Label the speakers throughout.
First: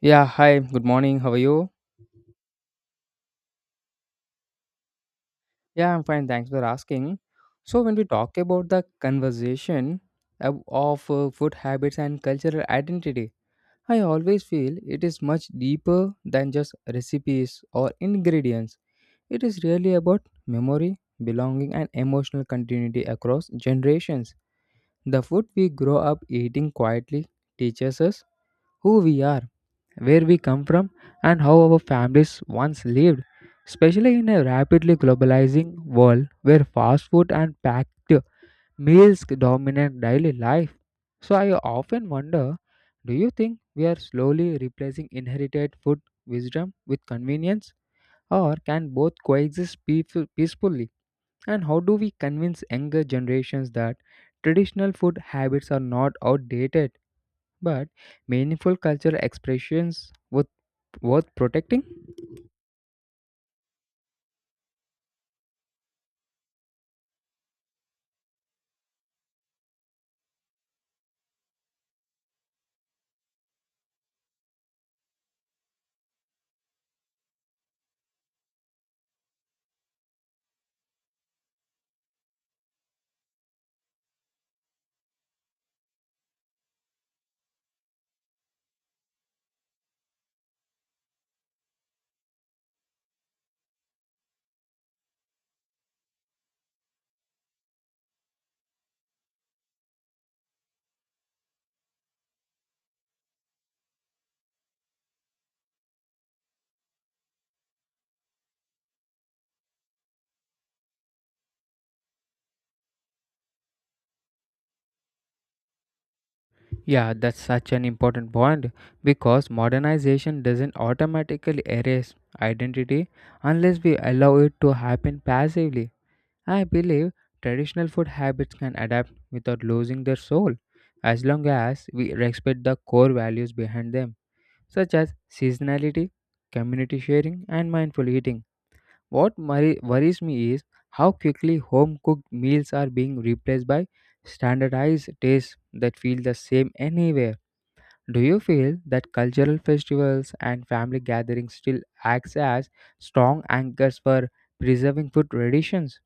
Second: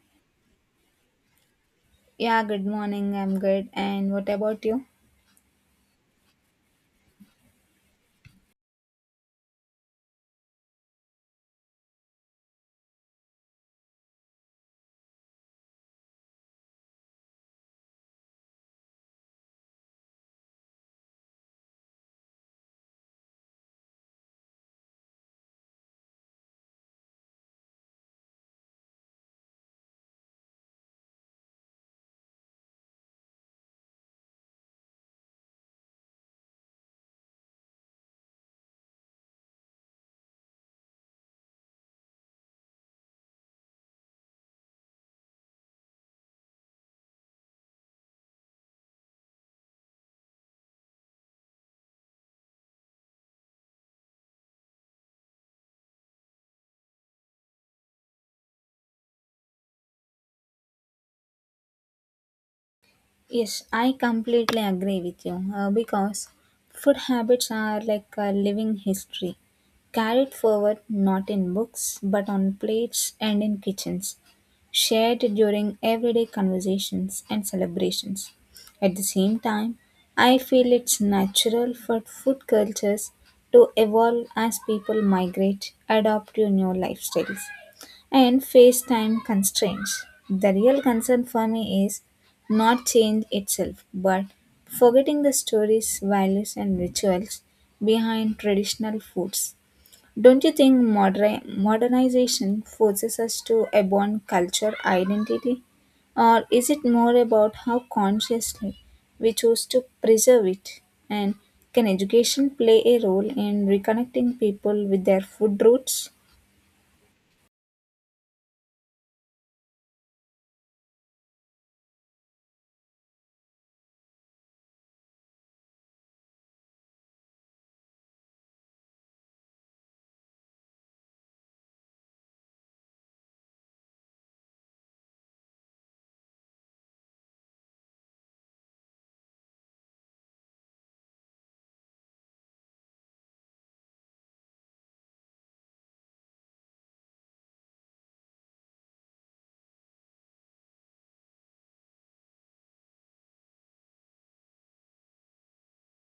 Speaker 1: Yeah, hi, good morning. How are you?
Speaker 2: Yeah, good morning. I'm good. And what about you?
Speaker 1: Yeah, I'm fine. Thanks for asking. So, when we talk about the conversation of food habits and cultural identity, I always feel it is much deeper than just recipes or ingredients. It is really about memory, belonging, and emotional continuity across generations. The food we grow up eating quietly teaches us who we are, where we come from, and how our families once lived, especially in a rapidly globalizing world where fast food and packed meals dominate daily life. So, I often wonder, do you think we are slowly replacing inherited food wisdom with convenience, or can both coexist peacefully? And how do we convince younger generations that traditional food habits are not outdated but meaningful cultural expressions with worth protecting?
Speaker 2: Yes, I completely agree with you, because food habits are like a living history, carried forward not in books but on plates and in kitchens, shared during everyday conversations and celebrations. At the same time, I feel it's natural for food cultures to evolve as people migrate, adapt to new lifestyles and face time constraints. The real concern for me is not change itself, but forgetting the stories, values, and rituals behind traditional foods. Don't you think modernization forces us to abandon culture identity? Or is it more about how consciously we choose to preserve it? And can education play a role in reconnecting people with their food roots?
Speaker 1: Yeah, that's such an important point because modernization doesn't automatically erase identity unless we allow it to happen passively. I believe traditional food habits can adapt without losing their soul as long as we respect the core values behind them, such as seasonality, community sharing, and mindful eating. What worries me is how quickly home cooked meals are being replaced by standardized tastes that feel the same anywhere. Do you feel that cultural festivals and family gatherings still acts as strong anchors for preserving food traditions?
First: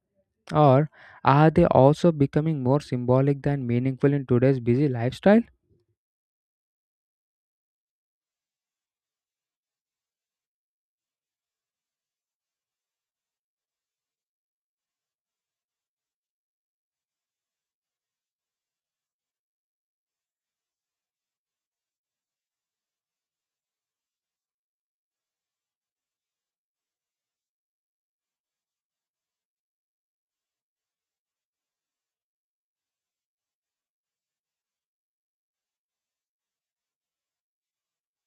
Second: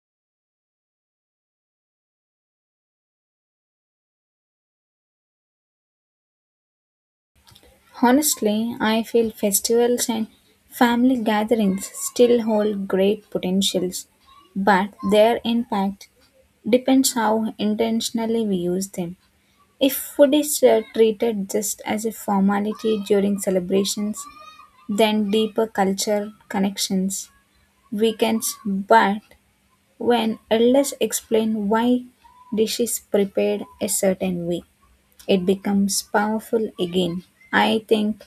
Speaker 1: Or are they also becoming more symbolic than meaningful in today's busy lifestyle?
Speaker 2: Honestly, I feel festivals and family gatherings still hold great potentials, but their impact depends how intentionally we use them. If food is treated just as a formality during celebrations, then deeper culture connections weakens. But when elders explain why dish is prepared a certain way, it becomes powerful again. I think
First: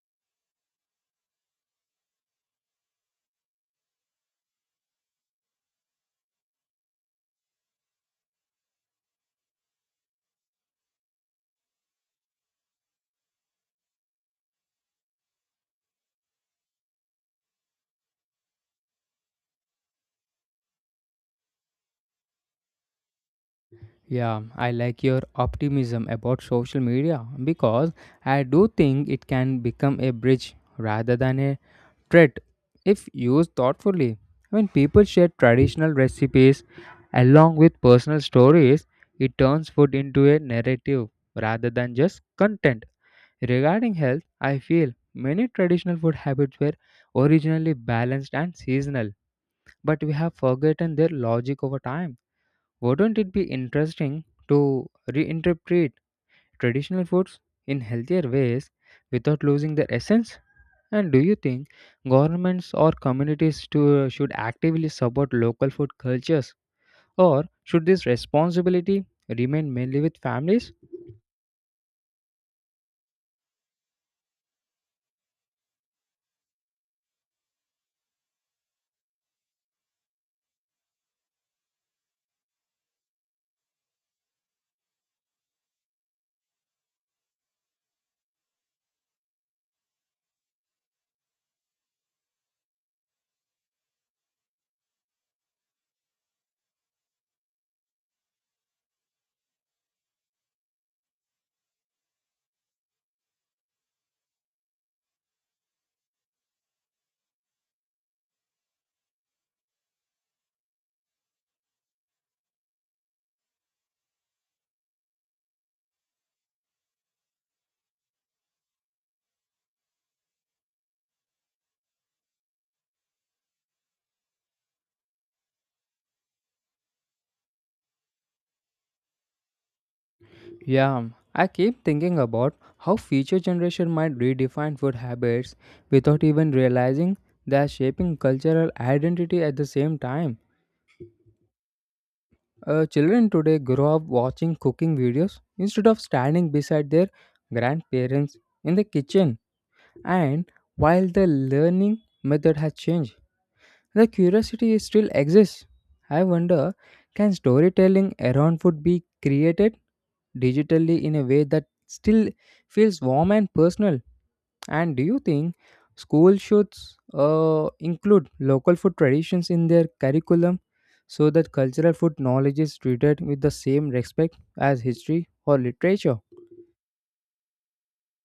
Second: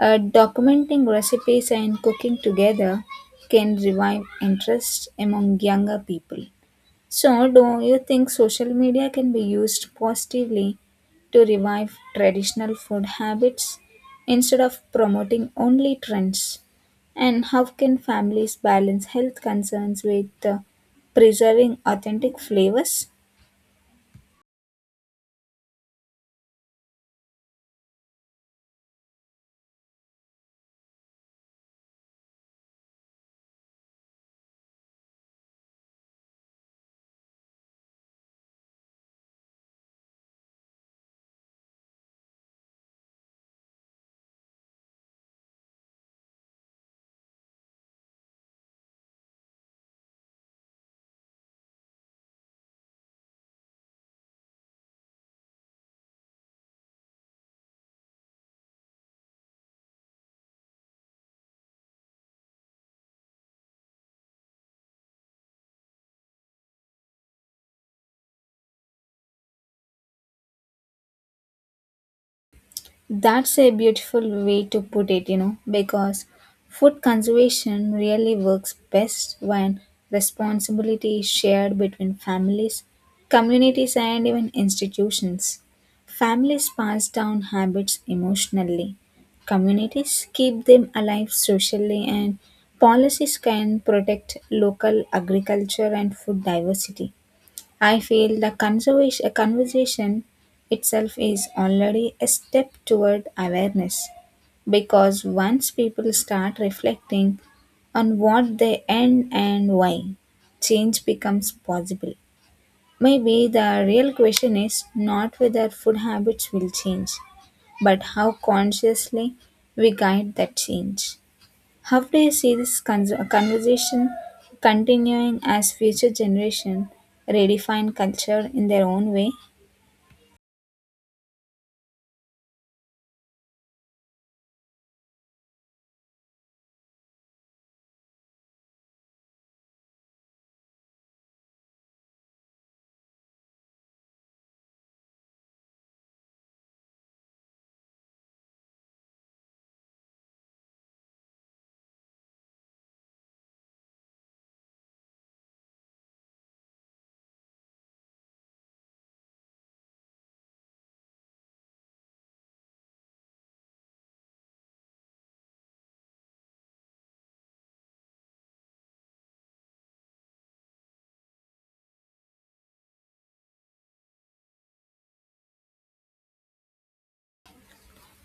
Speaker 2: documenting recipes and cooking together can revive interest among younger people. So, do you think social media can be used positively to revive traditional food habits instead of promoting only trends? And how can families balance health concerns with, preserving authentic flavors?
Speaker 1: Yeah, I like your optimism about social media because I do think it can become a bridge rather than a treat if used thoughtfully. When people share traditional recipes along with personal stories, it turns food into a narrative rather than just content. Regarding health, I feel many traditional food habits were originally balanced and seasonal, but we have forgotten their logic over time. Wouldn't it be interesting to reinterpret traditional foods in healthier ways without losing their essence? And do you think governments or communities should actively support local food cultures, or should this responsibility remain mainly with families?
Speaker 2: That's a beautiful way to put it, you know, because food conservation really works best when responsibility is shared between families, communities, and even institutions. Families pass down habits emotionally, communities keep them alive socially, and policies can protect local agriculture and food diversity. I feel the conversation itself is already a step toward awareness because once people start reflecting on what they end and why, change becomes possible. Maybe the real question is not whether food habits will change, but how consciously we guide that change. How do you see this conversation continuing as future generation redefine culture in their own way?
Speaker 1: Yeah, I keep thinking about how future generation might redefine food habits without even realizing they are shaping cultural identity at the same time. Children today grow up watching cooking videos instead of standing beside their grandparents in the kitchen. And while the learning method has changed, the curiosity still exists. I wonder, can storytelling around food be created digitally in a way that still feels warm and personal? And do you think schools should include local food traditions in their curriculum so that cultural food knowledge is treated with the same respect as history or literature?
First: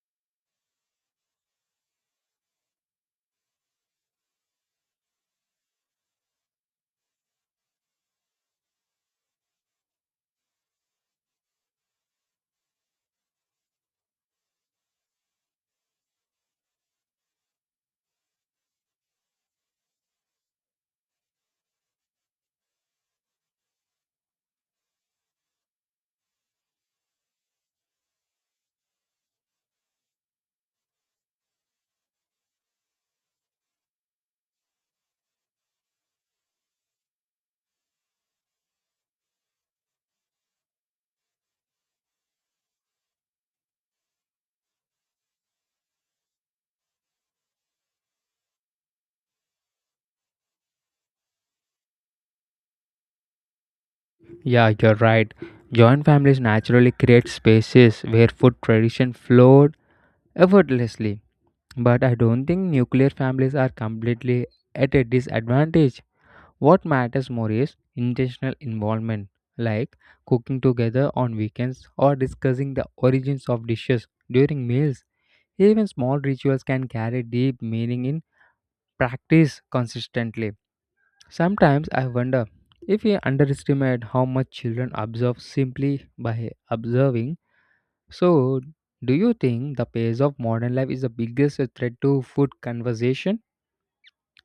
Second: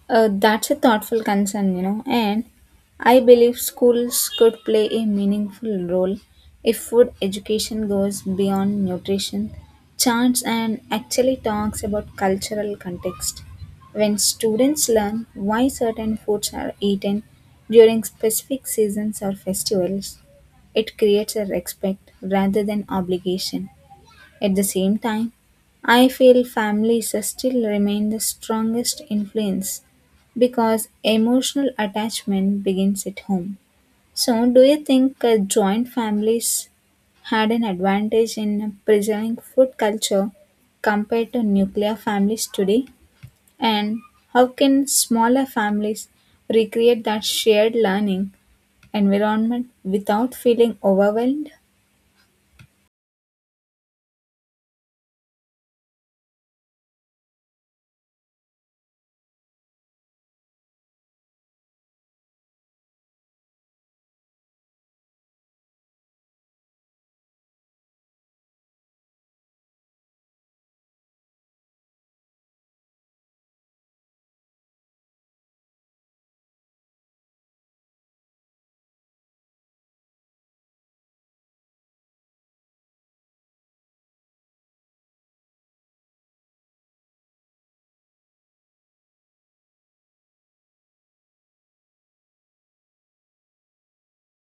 Speaker 2: That's a thoughtful concern, you know, and I believe schools could play a meaningful role if food education goes beyond nutrition, charts, and actually talks about cultural context. When students learn why certain foods are eaten during specific seasons or festivals, it creates a respect rather than obligation. At the same time, I feel families still remain the strongest influence because emotional attachment begins at home. So, do you think, joint families had an advantage in preserving food culture compared to nuclear families today? And how can smaller families recreate that shared learning environment without feeling overwhelmed?
Speaker 1: Yeah, you're right. Joint families naturally create spaces where food tradition flowed effortlessly. But I don't think nuclear families are completely at a disadvantage. What matters more is intentional involvement, like cooking together on weekends or discussing the origins of dishes during meals. Even small rituals can carry deep meaning in practice consistently. Sometimes I wonder if we underestimate how much children observe simply by observing. So, do you think the pace of modern life is the biggest threat to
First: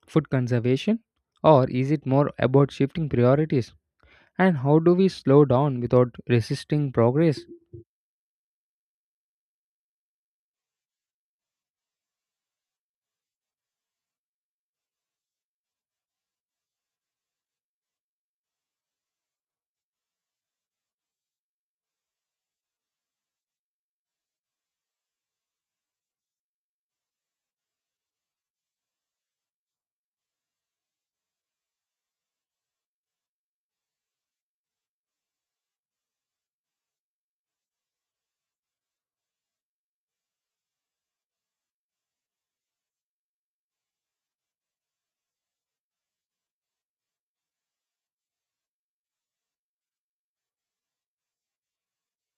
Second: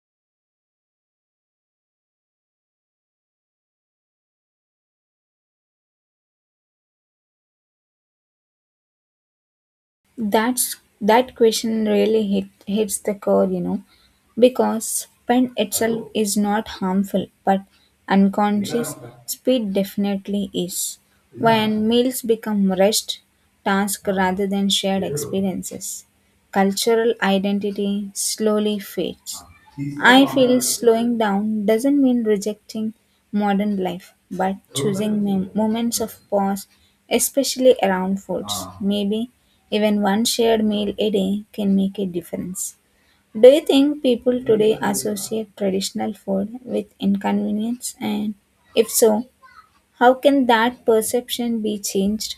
Speaker 1: food conservation, or is it more about shifting priorities? And how do we slow down without resisting progress?
Speaker 2: That question really hits the core, you know, because pen itself is not harmful, but unconscious speed definitely is. When meals become rushed task rather than shared experiences, cultural identity slowly fades. I feel slowing down doesn't mean rejecting modern life, but choosing moments of pause, especially around foods. Maybe even one shared meal a day can make a difference. Do you think people today associate traditional food with inconvenience? And if so, how can that perception be changed?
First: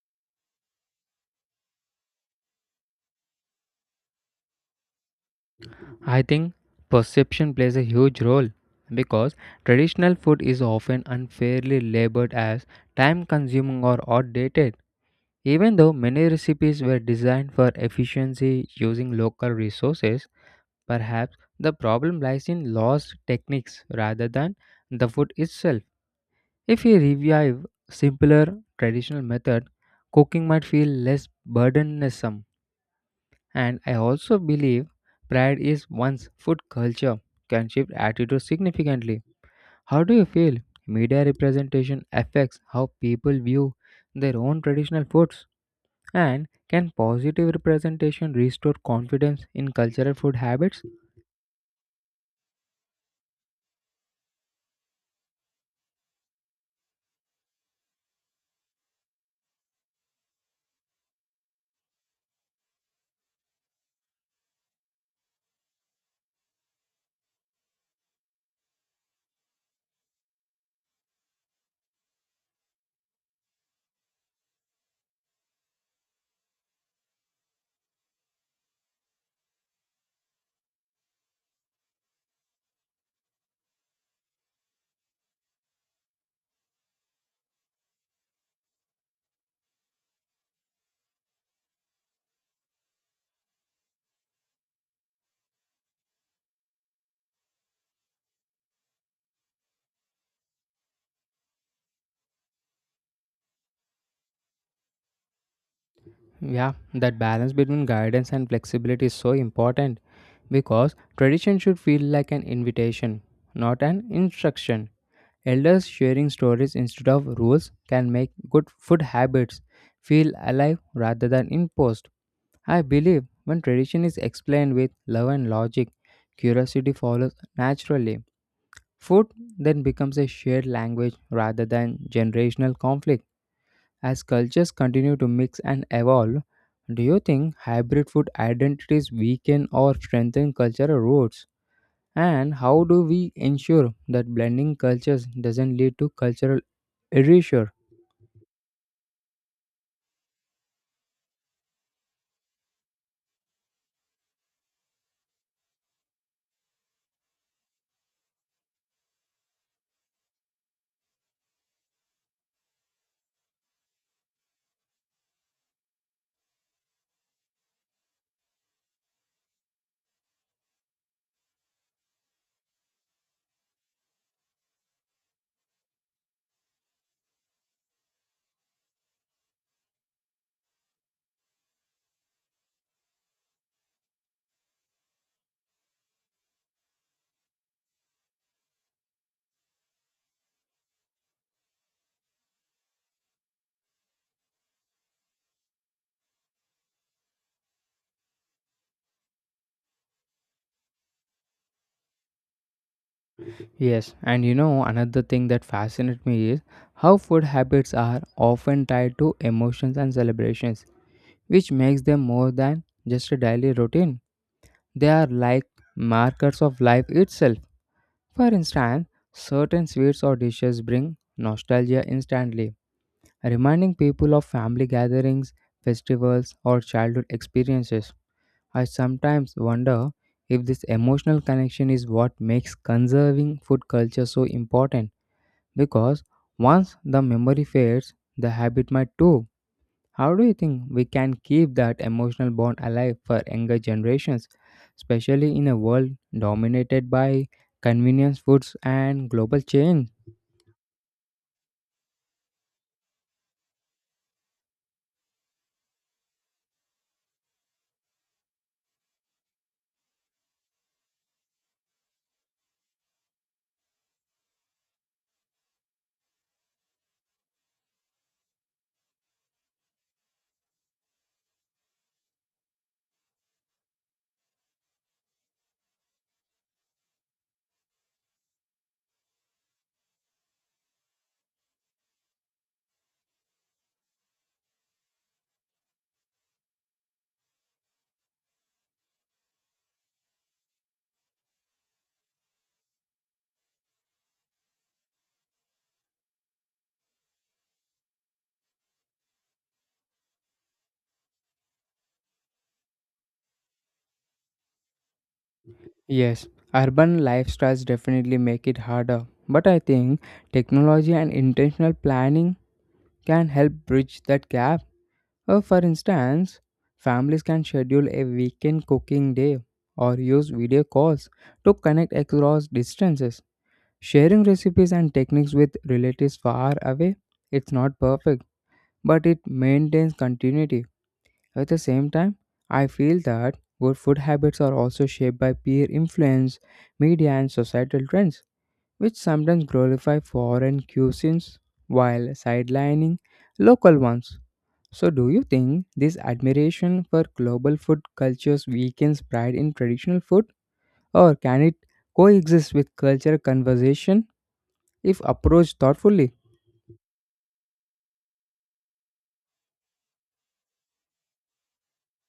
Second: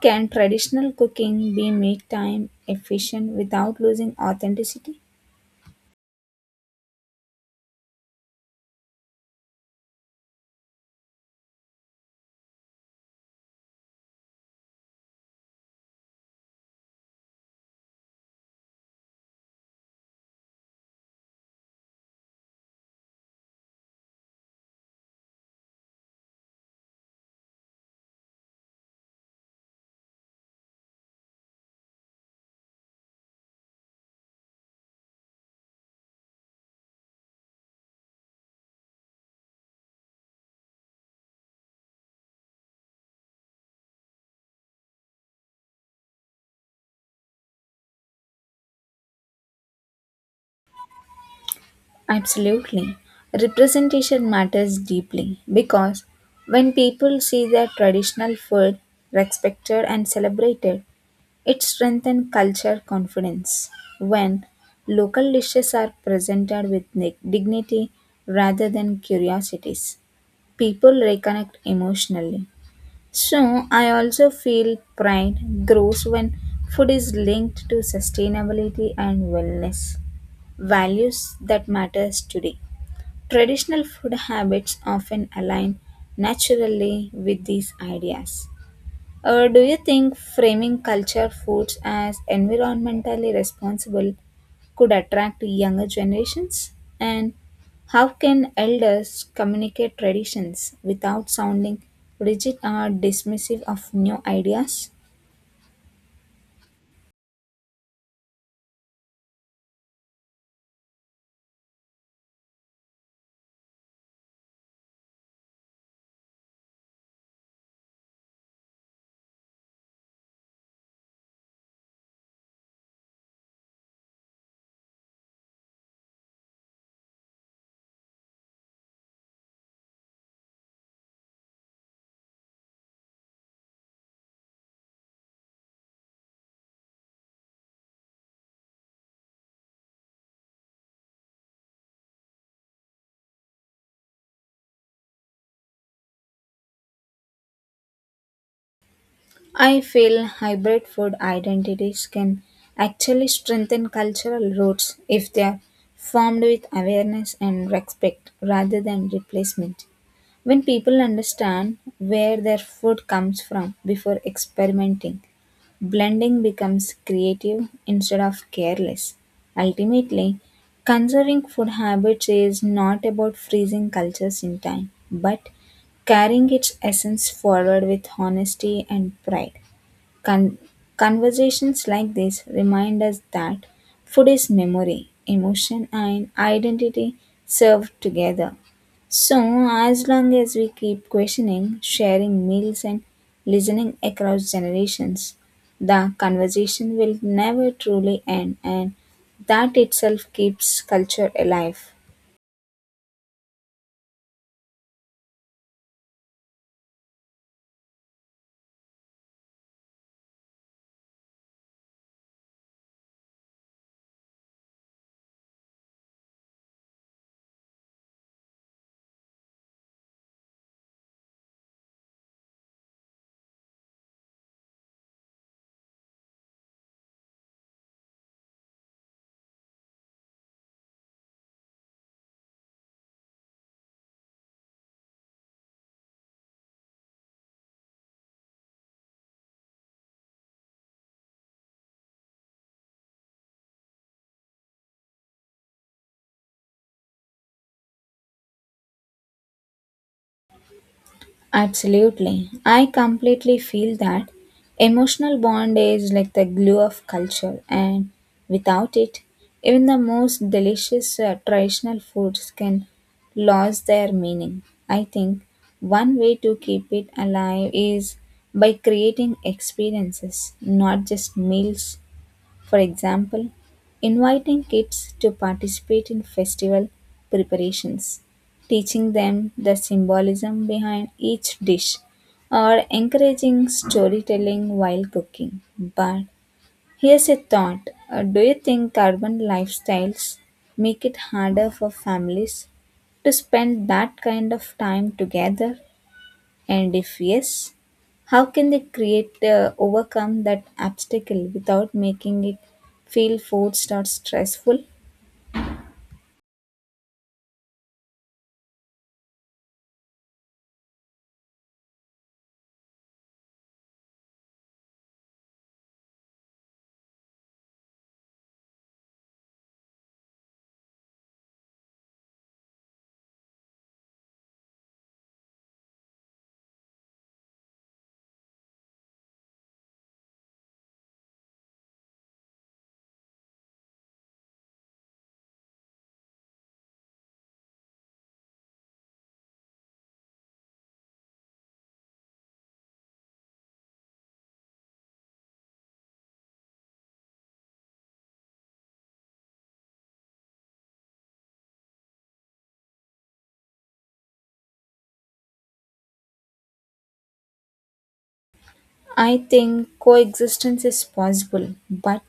Speaker 2: Can traditional cooking be made time efficient without losing authenticity?
Speaker 1: I think perception plays a huge role because traditional food is often unfairly labored as time consuming or outdated. Even though many recipes were designed for efficiency using local resources, perhaps the problem lies in lost techniques rather than the food itself. If we revive simpler traditional method, cooking might feel less burdensome. And I also believe pride is one's food culture can shift attitudes significantly. How do you feel media representation affects how people view their own traditional foods? And can positive representation restore confidence in cultural food habits?
Speaker 2: Absolutely. Representation matters deeply because when people see their traditional food respected and celebrated, it strengthens culture confidence. When local dishes are presented with dignity rather than curiosities, people reconnect emotionally. So, I also feel pride grows when food is linked to sustainability and wellness, values that matters today. Traditional food habits often align naturally with these ideas. Do you think framing culture foods as environmentally responsible could attract younger generations? And how can elders communicate traditions without sounding rigid or dismissive of new ideas?
Speaker 1: Yeah, that balance between guidance and flexibility is so important because tradition should feel like an invitation, not an instruction. Elders sharing stories instead of rules can make good food habits feel alive rather than imposed. I believe when tradition is explained with love and logic, curiosity follows naturally. Food then becomes a shared language rather than generational conflict. As cultures continue to mix and evolve, do you think hybrid food identities weaken or strengthen cultural roots? And how do we ensure that blending cultures doesn't lead to cultural erasure?
Speaker 2: I feel hybrid food identities can actually strengthen cultural roots if they are formed with awareness and respect rather than replacement. When people understand where their food comes from before experimenting, blending becomes creative instead of careless. Ultimately, conserving food habits is not about freezing cultures in time, but carrying its essence forward with honesty and pride. Con- Conversations like this remind us that food is memory, emotion, and identity served together. So, as long as we keep questioning, sharing meals, and listening across generations, the conversation will never truly end, and that itself keeps culture alive.
Speaker 1: Yes, and you know, another thing that fascinates me is how food habits are often tied to emotions and celebrations, which makes them more than just a daily routine. They are like markers of life itself. For instance, certain sweets or dishes bring nostalgia instantly, reminding people of family gatherings, festivals, or childhood experiences. I sometimes wonder if this emotional connection is what makes conserving food culture so important, because once the memory fades, the habit might too. How do you think we can keep that emotional bond alive for younger generations, especially in a world dominated by convenience foods and global change?
Speaker 2: Absolutely. I completely feel that emotional bond is like the glue of culture, and without it, even the most delicious traditional foods can lose their meaning. I think one way to keep it alive is by creating experiences, not just meals. For example, inviting kids to participate in festival preparations, teaching them the symbolism behind each dish, or encouraging storytelling while cooking. But here's a thought. Do you think urban lifestyles make it harder for families to spend that kind of time together? And if yes, how can they create, overcome that obstacle without making it feel forced or stressful?
Speaker 1: Yes, urban lifestyles definitely make it harder, but I think technology and intentional planning can help bridge that gap. For instance, families can schedule a weekend cooking day or use video calls to connect across distances. Sharing recipes and techniques with relatives far away, it's not perfect, but it maintains continuity. At the same time, I feel that good food habits are also shaped by peer influence, media, and societal trends, which sometimes glorify foreign cuisines while sidelining local ones. So, do you think this admiration for global food cultures weakens pride in traditional food, or can it coexist with cultural conversation if approached thoughtfully?
Speaker 2: I think coexistence is possible, but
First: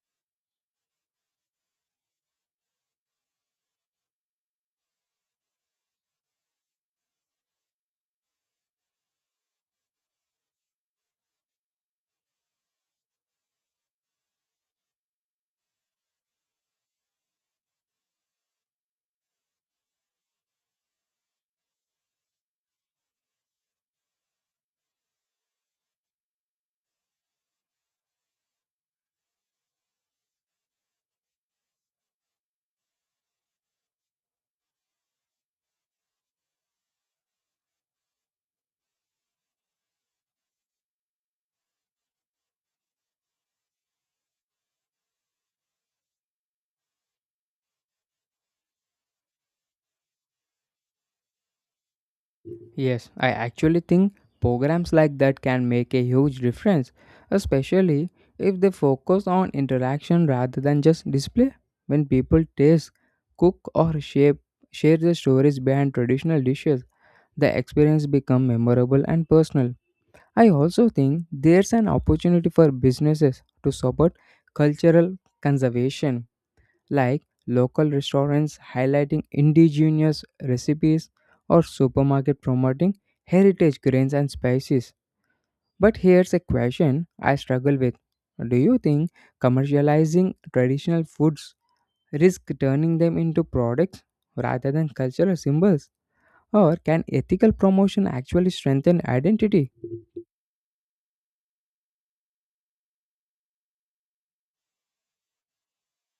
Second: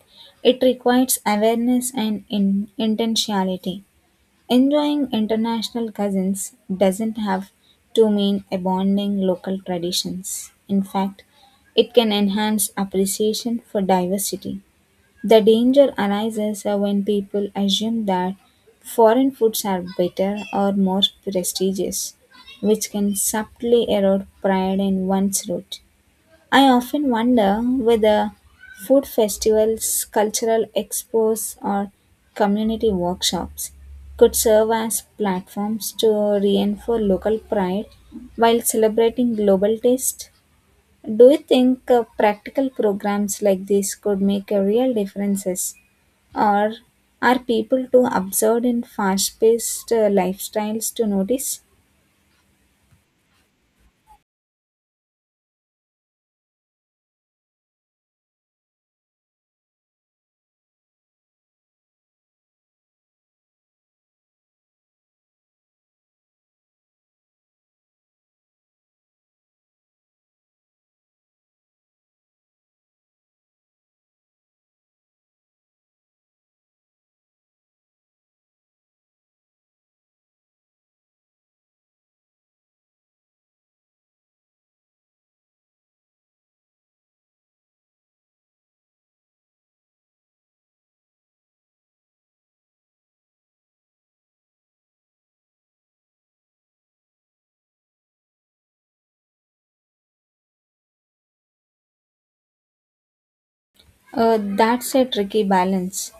Speaker 2: it requires awareness and intentionality. Enjoying international cousins doesn't have to mean abandoning local traditions. In fact, it can enhance appreciation for diversity. The danger arises when people assume that foreign foods are better or more prestigious, which can subtly erode pride in one's root. I often wonder whether food festivals, cultural expos, or community workshops could serve as platforms to reinforce local pride while celebrating global taste. Do you think, practical programs like this could make a real differences? Or are people too absorbed in fast paced lifestyles to notice?
Speaker 1: Yes, I actually think programs like that can make a huge difference, especially if they focus on interaction rather than just display. When people taste, cook, or shape, share the stories behind traditional dishes, the experience becomes memorable and personal. I also think there's an opportunity for businesses to support cultural conservation, like local restaurants highlighting indigenous recipes or supermarket promoting heritage grains and spices. But here's a question I struggle with. Do you think commercializing traditional foods risk turning them into products rather than cultural symbols? Or can ethical promotion actually strengthen identity?
Speaker 2: That's a tricky balance.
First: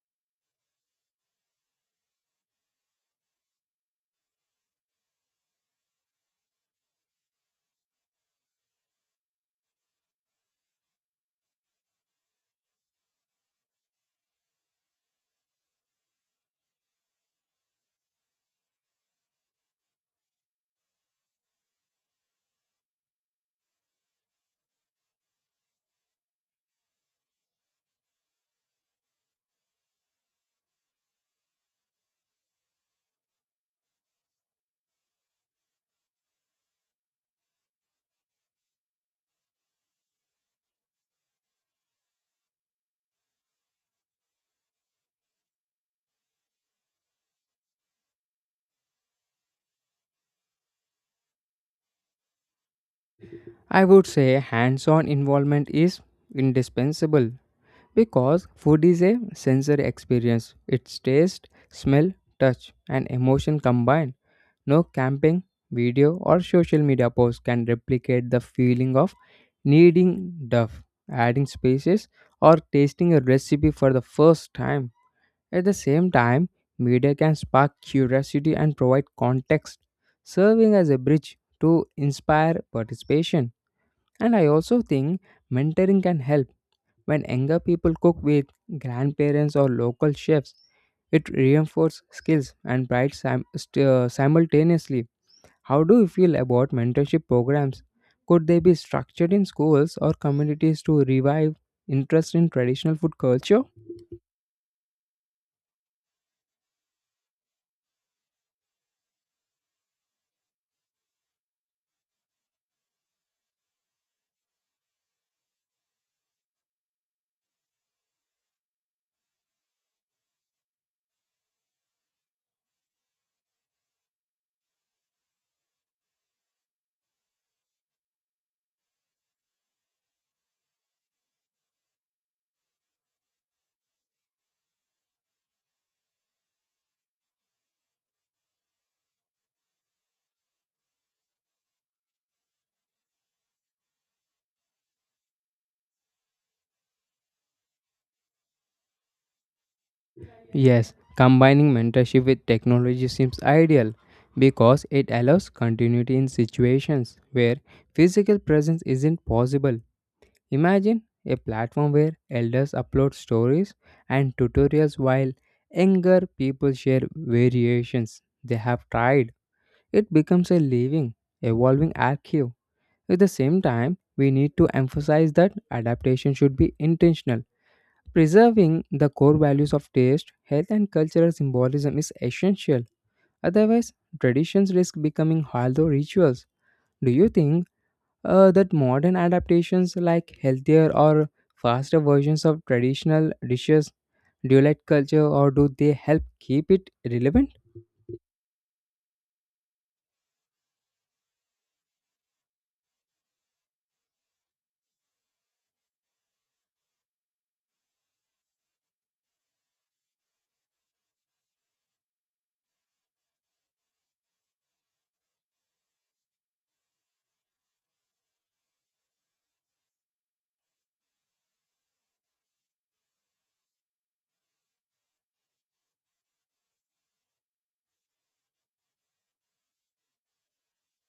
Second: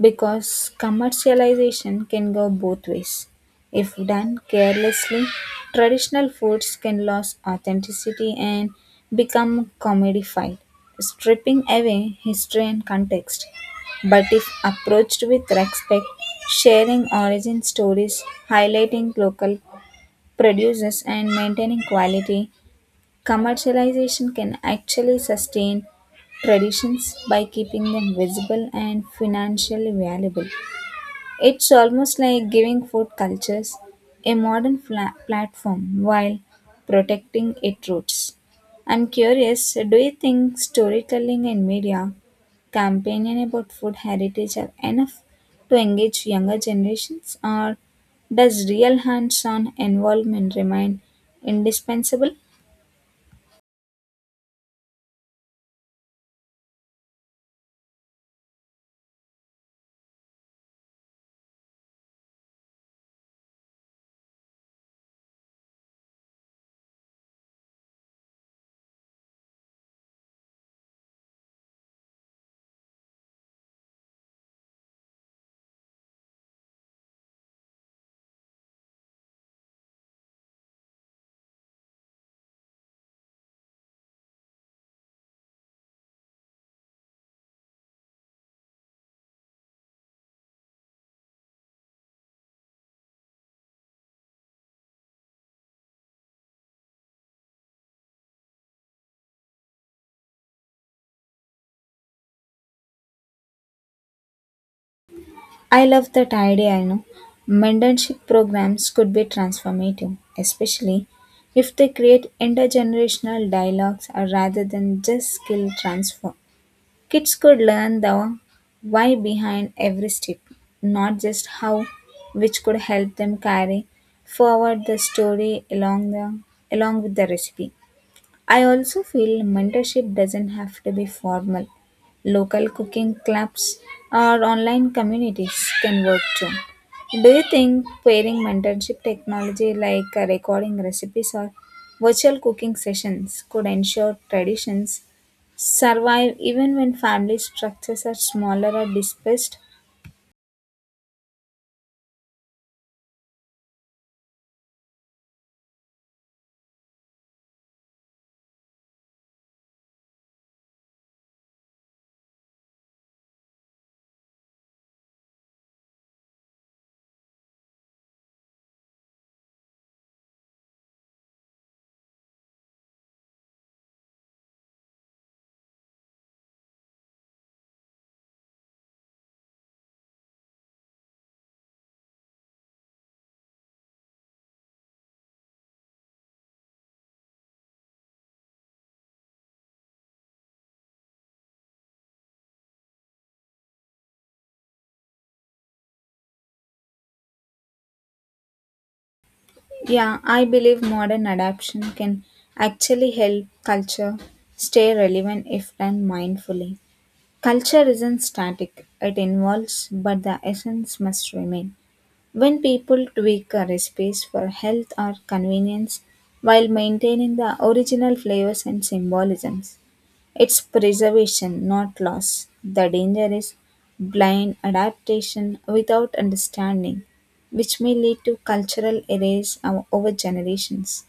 Speaker 2: Because commercialization can go both ways. If done carelessly, traditional foods can lose authenticity and become commodified, stripping away history and context. But if approached with respect, sharing origin stories, highlighting local producers, and maintaining quality, commercialization can actually sustain traditions by keeping them visible and financially valuable. It's almost like giving food cultures a modern platform while protecting its roots. I'm curious, do you think storytelling and media campaigning about food heritage are enough to engage younger generations, or does real hands on involvement remain indispensable?
Speaker 1: I would say hands on involvement is indispensable because food is a sensory experience. It's taste, smell, touch, and emotion combined. No camping, video, or social media posts can replicate the feeling of kneading duff, adding spices, or tasting a recipe for the first time. At the same time, media can spark curiosity and provide context, serving as a bridge to inspire participation. And I also think mentoring can help when younger people cook with grandparents or local chefs. It reinforces skills and pride simultaneously. How do you feel about mentorship programs? Could they be structured in schools or communities to revive interest in traditional food culture?
Speaker 2: I love that idea, I know. Mentorship programs could be transformative, especially if they create intergenerational dialogues, rather than just skill transfer. Kids could learn the why behind every step, not just how, which could help them carry forward the story along with the recipe. I also feel mentorship doesn't have to be formal. Local cooking clubs or online communities can work too. Do you think pairing mentorship technology like, recording recipes or virtual cooking sessions could ensure traditions survive even when family structures are smaller or dispersed?
Speaker 1: Yes, combining mentorship with technology seems ideal because it allows continuity in situations where physical presence isn't possible. Imagine a platform where elders upload stories and tutorials while younger people share variations they have tried. It becomes a living, evolving archive. At the same time, we need to emphasize that adaptation should be intentional. Preserving the core values of taste, health, and cultural symbolism is essential. Otherwise, traditions risk becoming hollow rituals. Do you think that modern adaptations like healthier or faster versions of traditional dishes dilute culture, or do they help keep it relevant?
Speaker 2: Yeah, I believe modern adaptation can actually help culture stay relevant if done mindfully. Culture isn't static, it evolves, but the essence must remain. When people tweak a recipes for health or convenience while maintaining the original flavors and symbolisms, it's preservation, not loss. The danger is blind adaptation without understanding, which may lead to cultural over generations.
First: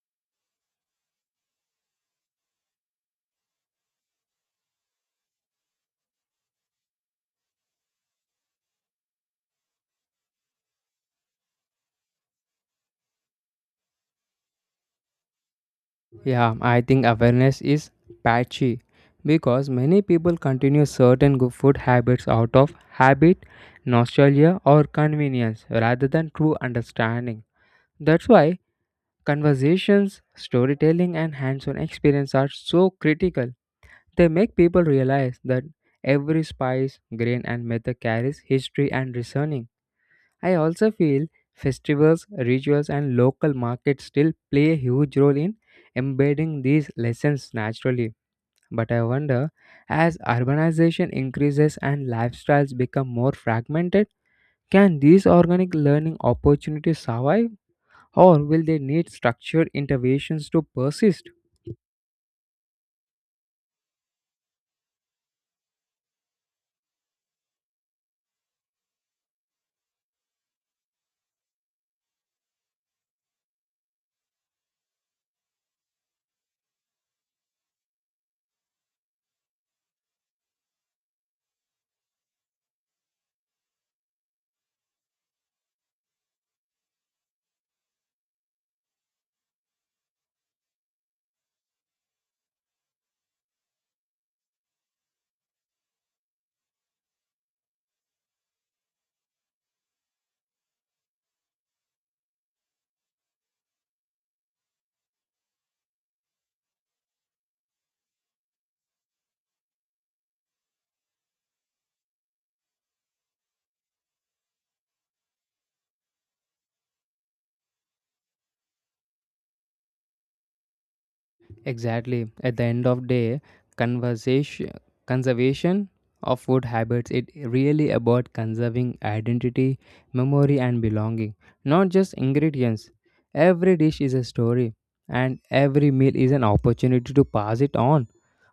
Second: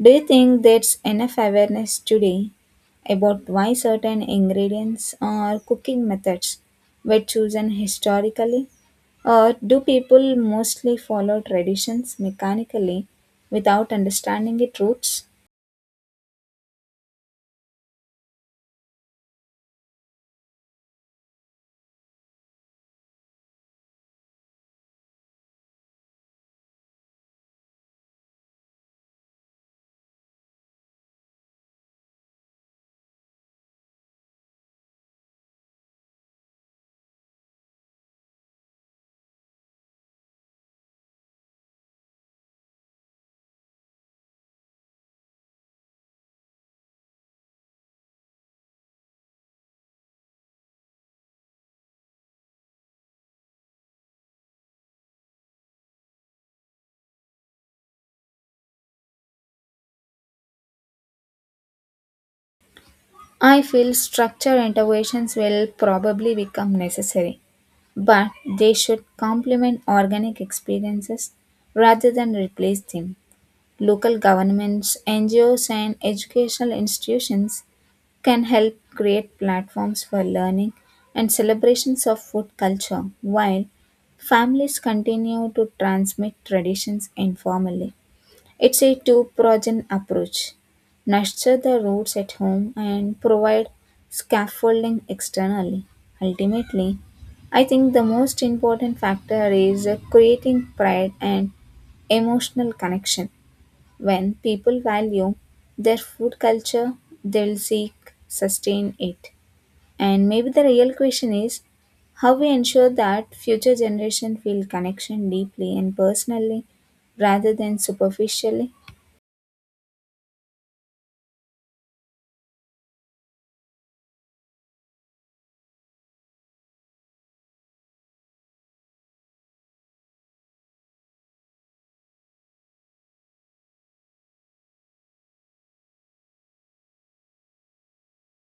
Speaker 2: Do you think there's enough awareness today about why certain ingredients or cooking methods were chosen historically? Or do people mostly follow traditions mechanically without understanding its roots?
Speaker 1: Yeah, I think awareness is patchy because many people continue certain good food habits out of habit, nostalgia, or convenience rather than true understanding. That's why conversations, storytelling, and hands on experience are so critical. They make people realize that every spice, grain, and method carries history and reasoning. I also feel festivals, rituals, and local markets still play a huge role in embedding these lessons naturally. But I wonder, as urbanization increases and lifestyles become more fragmented, can these organic learning opportunities survive, or will they need structured interventions to persist?
Speaker 2: I feel structure interventions will probably become necessary, but they should complement organic experiences rather than replace them. Local governments, NGOs, and educational institutions can help create platforms for learning and celebrations of food culture while families continue to transmit traditions informally. It's a two pronged approach. Nurture the roots at home and provide scaffolding externally. Ultimately, I think the most important factor is, creating pride and emotional connection. When people value their food culture, they'll seek sustain it. And maybe the real question is how we ensure that future generation feel connection deeply and personally rather than superficially.
Speaker 1: Exactly. At the end of day, conversation conservation of food habits, it really about conserving identity, memory and belonging, not just ingredients. Every dish is a story and every meal is an opportunity to pass it on.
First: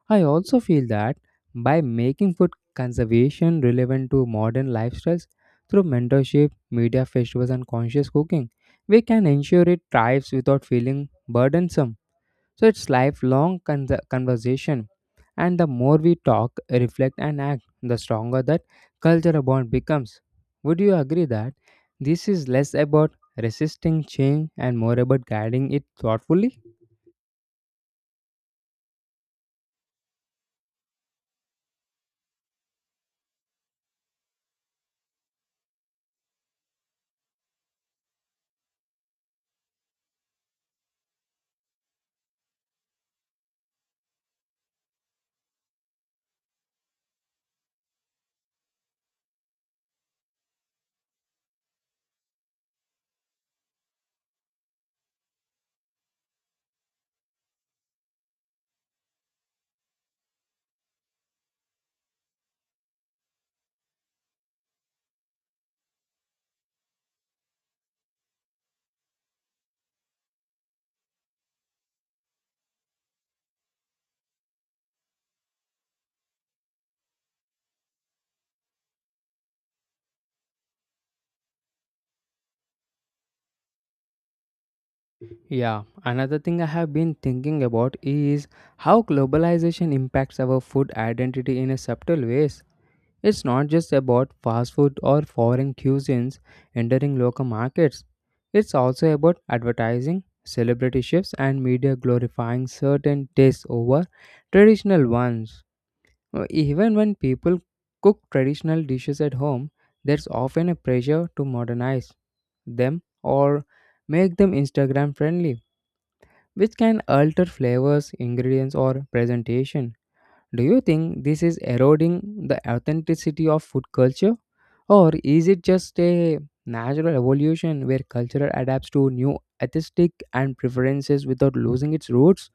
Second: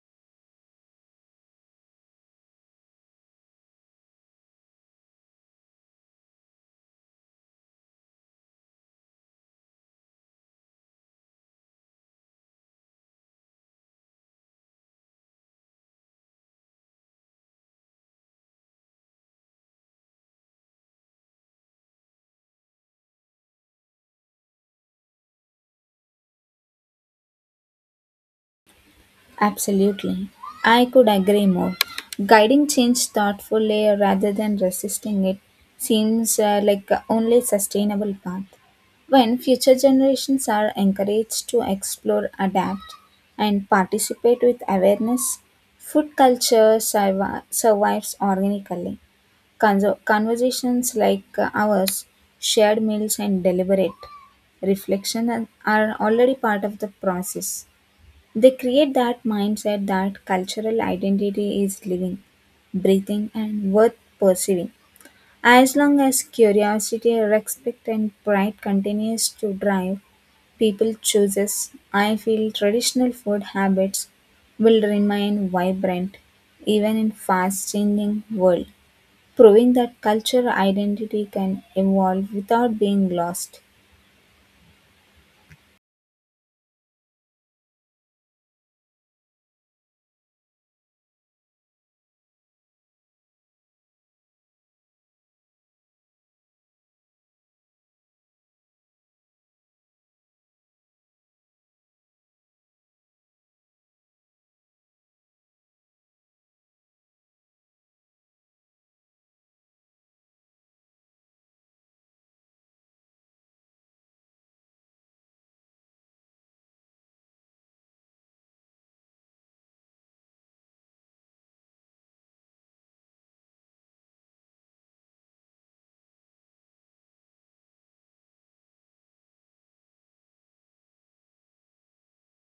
Speaker 1: I also feel that by making food conservation relevant to modern lifestyles through mentorship, media festivals and conscious cooking, we can ensure it thrives without feeling burdensome. So it's lifelong conversation. And the more we talk, reflect, and act, the stronger that cultural bond becomes. Would you agree that this is less about resisting change and more about guiding it thoughtfully?
Speaker 2: Absolutely. I could agree more. Guiding change thoughtfully rather than resisting it seems, like the only sustainable path. When future generations are encouraged to explore, adapt, and participate with awareness, food culture survives organically. Conversations like, ours, shared meals, and deliberate reflection are already part of the process. They create that mindset that cultural identity is living, breathing, and worth pursuing. As long as curiosity, respect, and pride continues to drive people choices, I feel traditional food habits will remain vibrant even in fast-changing world, proving that cultural identity can evolve without being lost.
Speaker 1: Yeah, another thing I have been thinking about is how globalization impacts our food identity in a subtle ways. It's not just about fast food or foreign cuisines entering local markets. It's also about advertising, celebrity chefs, and media glorifying certain tastes over traditional ones. Even when people cook traditional dishes at home, there's often a pressure to modernize them or make them Instagram friendly, which can alter flavors, ingredients, or presentation. Do you think this is eroding the authenticity of food culture? Or is it just a natural evolution where culture adapts to new aesthetic and preferences without losing its roots?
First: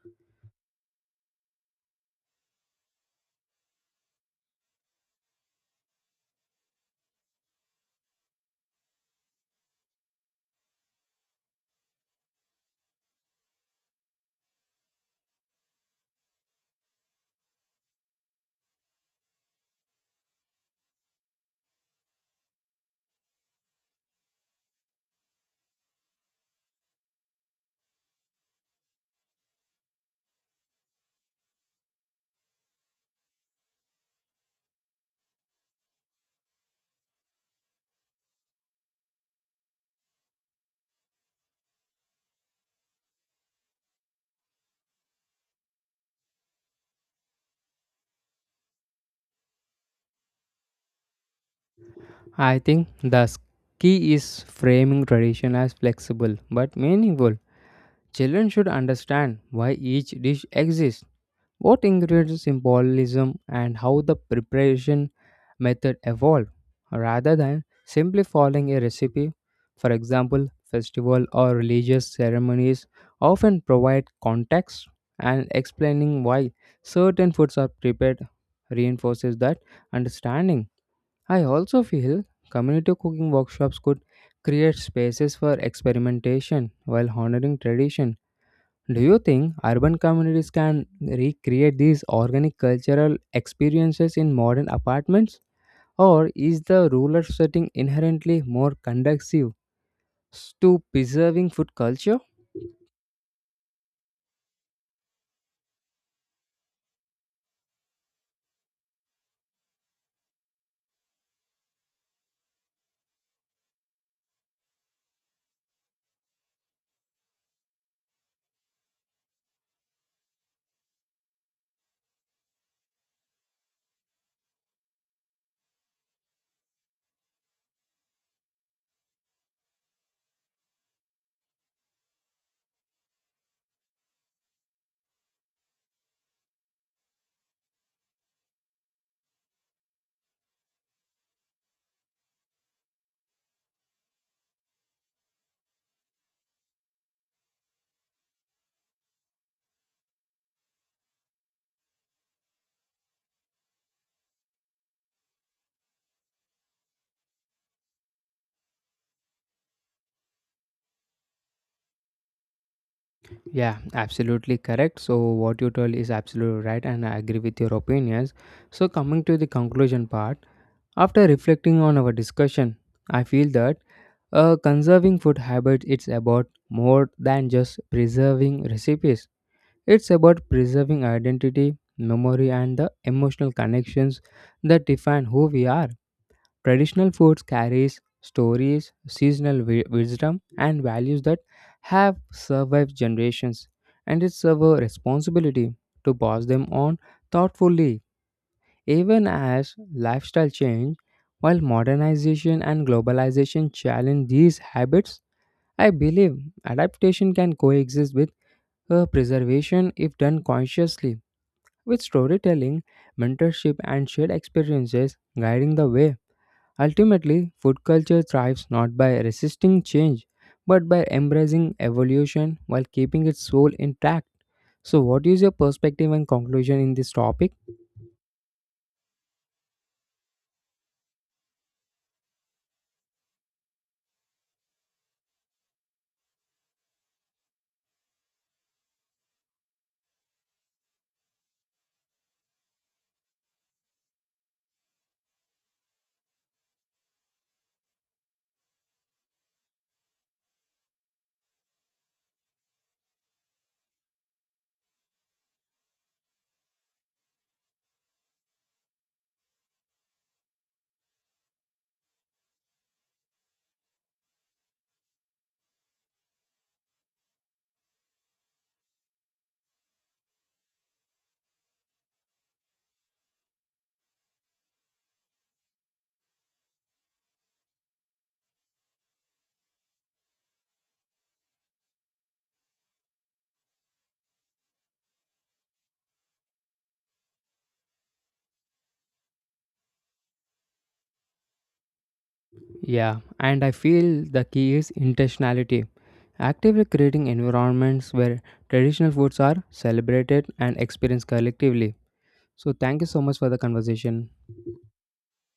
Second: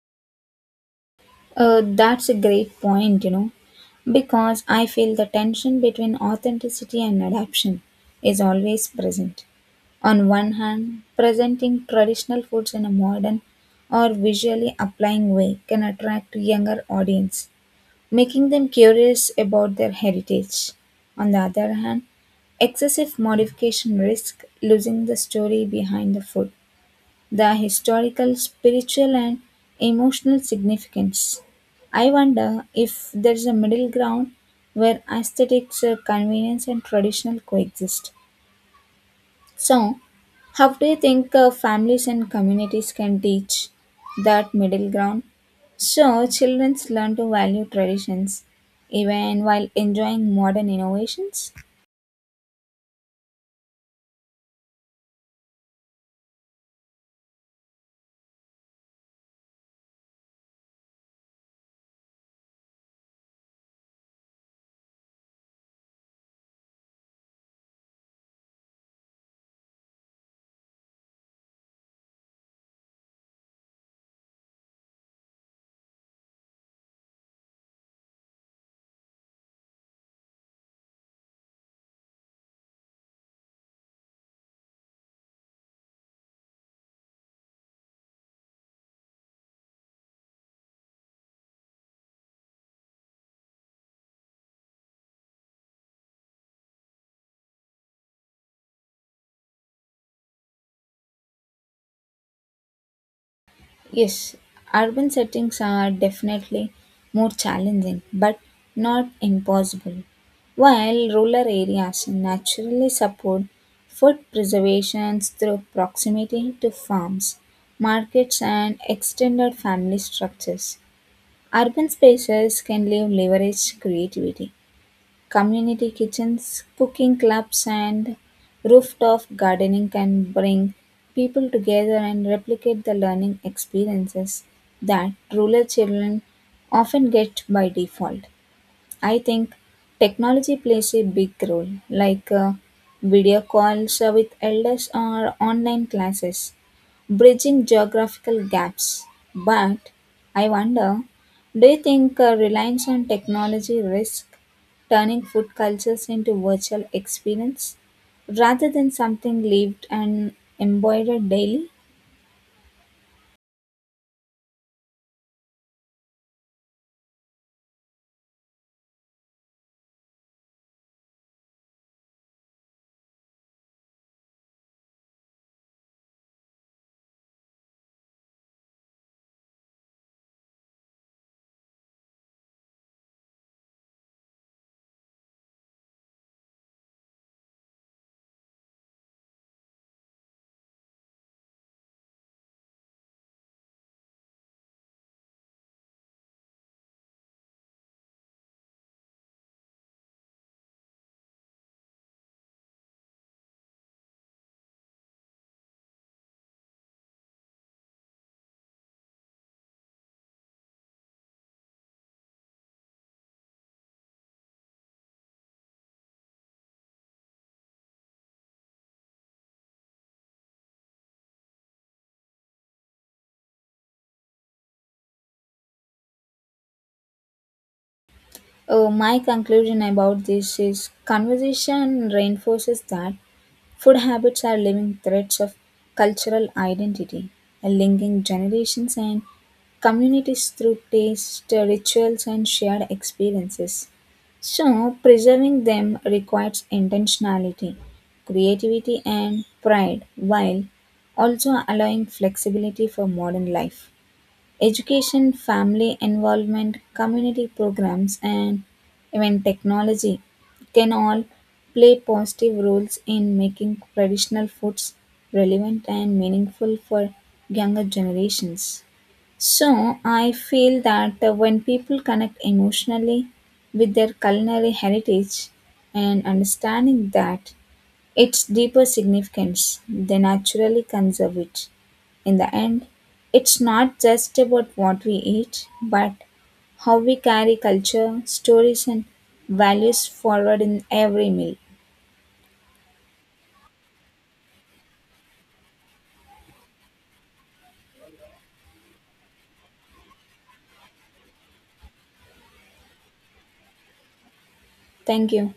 Speaker 2: That's a great point, you know, because I feel the tension between authenticity and adaptation is always present. On one hand, presenting traditional foods in a modern or visually applying way can attract younger audience, making them curious about their heritage. On the other hand, excessive modification risks losing the story behind the food, the historical, spiritual, and emotional significance. I wonder if there is a middle ground where aesthetics, convenience, and traditional coexist. So, how do you think, families and communities can teach that middle ground? So, children learn to value traditions even while enjoying modern innovations.
Speaker 1: I think key is framing tradition as flexible but meaningful. Children should understand why each dish exists, what ingredients symbolism, and how the preparation method evolve rather than simply following a recipe. For example, festival or religious ceremonies often provide context, and explaining why certain foods are prepared reinforces that understanding. I also feel community cooking workshops could create spaces for experimentation while honoring tradition. Do you think urban communities can recreate these organic cultural experiences in modern apartments? Or is the rural setting inherently more conducive to preserving food culture?
Speaker 2: Yes, urban settings are definitely more challenging, but not impossible. While rural areas naturally support food preservation through proximity to farms, markets, and extended family structures, urban spaces can leave leverage creativity. Community kitchens, cooking clubs, and rooftop gardening can bring people together and replicate the learning experiences that rural children often get by default. I think technology plays a big role, like, video calls, with elders or online classes, bridging geographical gaps. But I wonder, do you think, reliance on technology risks turning food cultures into virtual experience rather than something lived and embodied daily?
Speaker 1: Yeah, absolutely correct. So, what you told is absolutely right, and I agree with your opinions. So, coming to the conclusion part, after reflecting on our discussion, I feel that conserving food habits, it's about more than just preserving recipes. It's about preserving identity, memory, and the emotional connections that define who we are. Traditional foods carries stories, wisdom, and values that have survived generations, and it's our responsibility to pass them on thoughtfully. Even as lifestyle change, while modernization and globalization challenge these habits, I believe adaptation can coexist with preservation if done consciously, with storytelling, mentorship, and shared experiences guiding the way. Ultimately, food culture thrives not by resisting change, but by embracing evolution while keeping its soul intact. So, what is your perspective and conclusion in this topic?
Speaker 2: Oh, my conclusion about this is conversation reinforces that food habits are living threads of cultural identity, linking generations and communities through taste, rituals, and shared experiences. So, preserving them requires intentionality, creativity, and pride, while also allowing flexibility for modern life. Education, family involvement, community programs, and even technology can all play positive roles in making traditional foods relevant and meaningful for younger generations. So, I feel that, when people connect emotionally with their culinary heritage and understanding that its deeper significance, they naturally conserve it. In the end, it's not just about what we eat, but how we carry culture, stories, and values forward in every meal.
Speaker 1: Yeah, and I feel the key is intentionality. Actively creating environments where traditional foods are celebrated and experienced collectively. So, thank you so much for the conversation.
Speaker 2: Thank you.